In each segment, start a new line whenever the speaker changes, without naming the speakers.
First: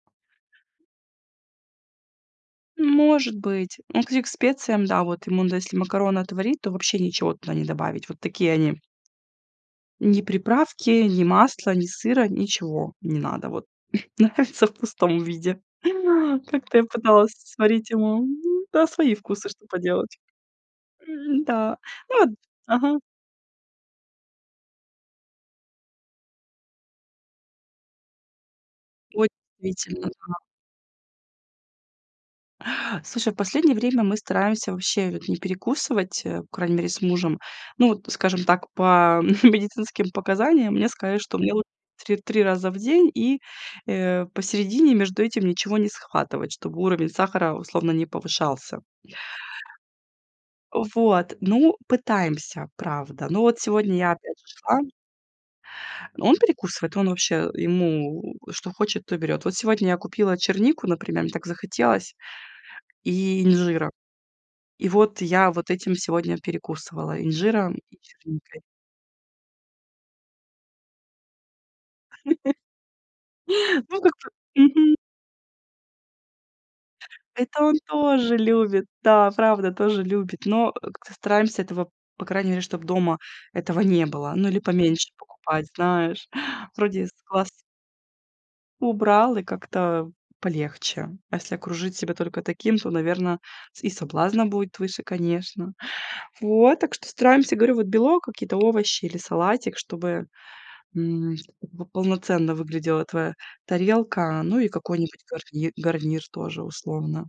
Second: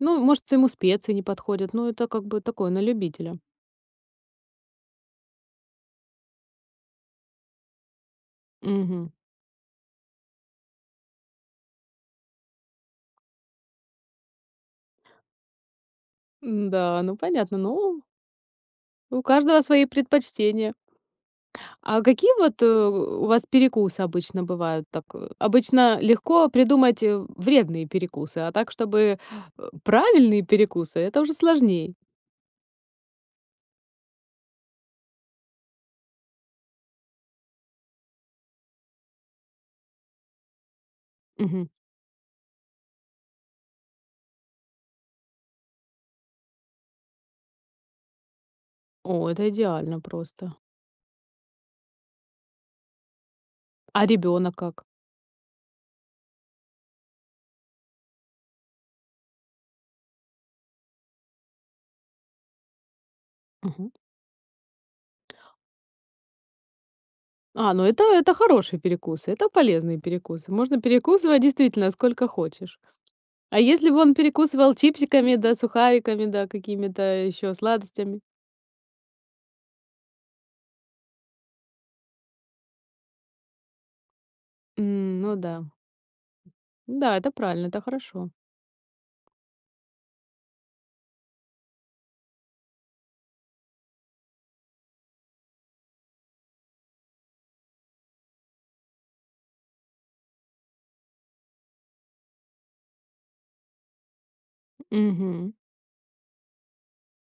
Ну, может, ему специи не подходят, ну это, как бы такое, на
Может
любителя.
быть. Ну если к специям, да, вот, ему, да, если макароны отварить, то вообще ничего туда не добавить. Вот такие они.
Мгм.
Ни приправки, ни масла, ни сыра, ничего не надо. Вот нравится в пустом виде. Как-то я
Н-да, ну
пыталась
понятно.
сварить
Ну
ему М. Да, свои
у
вкусы,
каждого
что
свои
поделать.
предпочтения.
М н-да,
А
ну вот,
какие вот, э,
ага.
у у вас перекусы обычно бывают? Так, о обычно легко придумать, э, вредные перекусы, а так, чтобы,
Ой,
э,
действительно, да.
правильные перекусы это уже сложней.
Слушай, в последнее время, мы стараемся вообще, вот, не перекусывать, э, по крайней мере с мужем. Ну вот, скажем так, по медицинским показаниям. Мне сказали, что мне, вот,
Мгм.
три три раза в день и, э, посередине между этим ничего не схватывать, чтобы уровень сахара условно не повышался.
О, это идеально просто.
Вот, ну, пытаемся, правда. Ну, вот сегодня
А
я опять же
ребёнок
шла.
как?
Он перекусывает, он вообще, ему, что хочет, то и берёт. Вот сегодня я купила чернику, например, мне так захотелось, и инжира.
Мгм.
И вот я вот этим сегодня перекусывала
А,
инжиром
ну
и
это, это
черникой.
хороший перекус, это полезный перекус, можно перекусывать, действительно, сколько хочешь. А если бы
Ну, как
он
бы.
перекусывал
Мгм.
чипсиками да сухариками, да какими-то ещё
Это он
сладостями?
тоже любит. Да, правда, тоже любит, но, э, как-то стараемся этого, по крайней мере, чтоб дома этого не было. Ну, или поменьше
М, ну да.
покупать, знаешь, вроде с
Да, это
глаз
правильно, это хорошо.
убрал, и как-то полегче. А если окружить себя только таким, то, наверно, с и соблазна будет выше, конечно. Вот, так что стараемся, говорю, вот, белок, какие-то овощи или салатик, чтобы, м, как бы полноценно выглядела твоя тарелка, ну и какой-нибудь
Мгм.
гарнир, гарнир тоже условно.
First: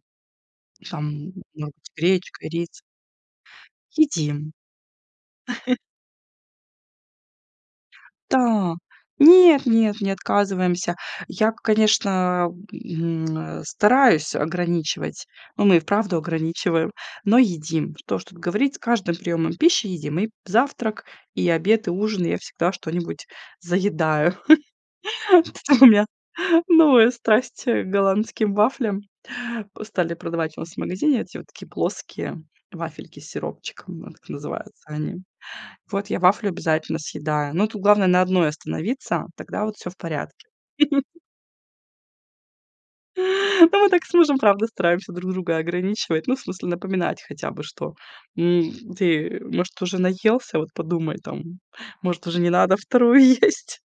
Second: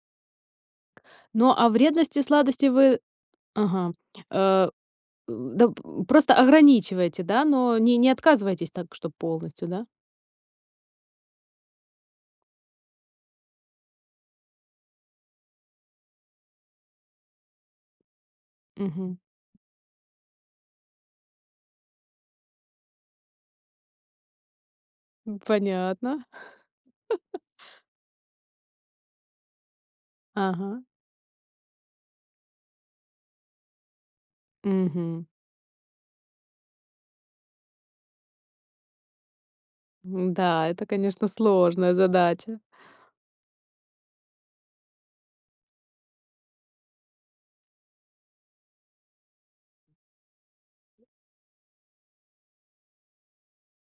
Сам
Ну,
ну,
а
с
вредности и
гречкой
сладости,
рис.
вы, ага,
Едим.
э, э, да п просто ограничиваете, да? Но не не отказываетесь
Да,
так, чтоб
нет,
полностью, да?
нет, не отказываемся. Я, к конечно, м э, стараюсь ограничивать, но мы и вправду ограничиваем, но едим. Что уж тут говорить, с каждым
Мгм.
приёмом пищи едим. И п завтрак, и обед, и ужин я всегда что-нибудь заедаю.
М,
У меня
понятно.
новая страсть, э, к голландским вафлям. По стали продавать у нас в
Ага.
магазине, эти вот, такие, плоские вафельки с сиропчиком, вот как называются они.
Мгм.
Вот я вафлю обязательно съедаю. Но тут главное на одной остановиться, тогда вот всё в порядке.
М-да, это, конечно, сложная задача.
Ну мы так с мужем, правда, стараемся друг друга ограничивать, ну, в смысле напоминать хотя бы, что, м ты, может, уже наелся, вот подумай там, может, уже не надо вторую есть.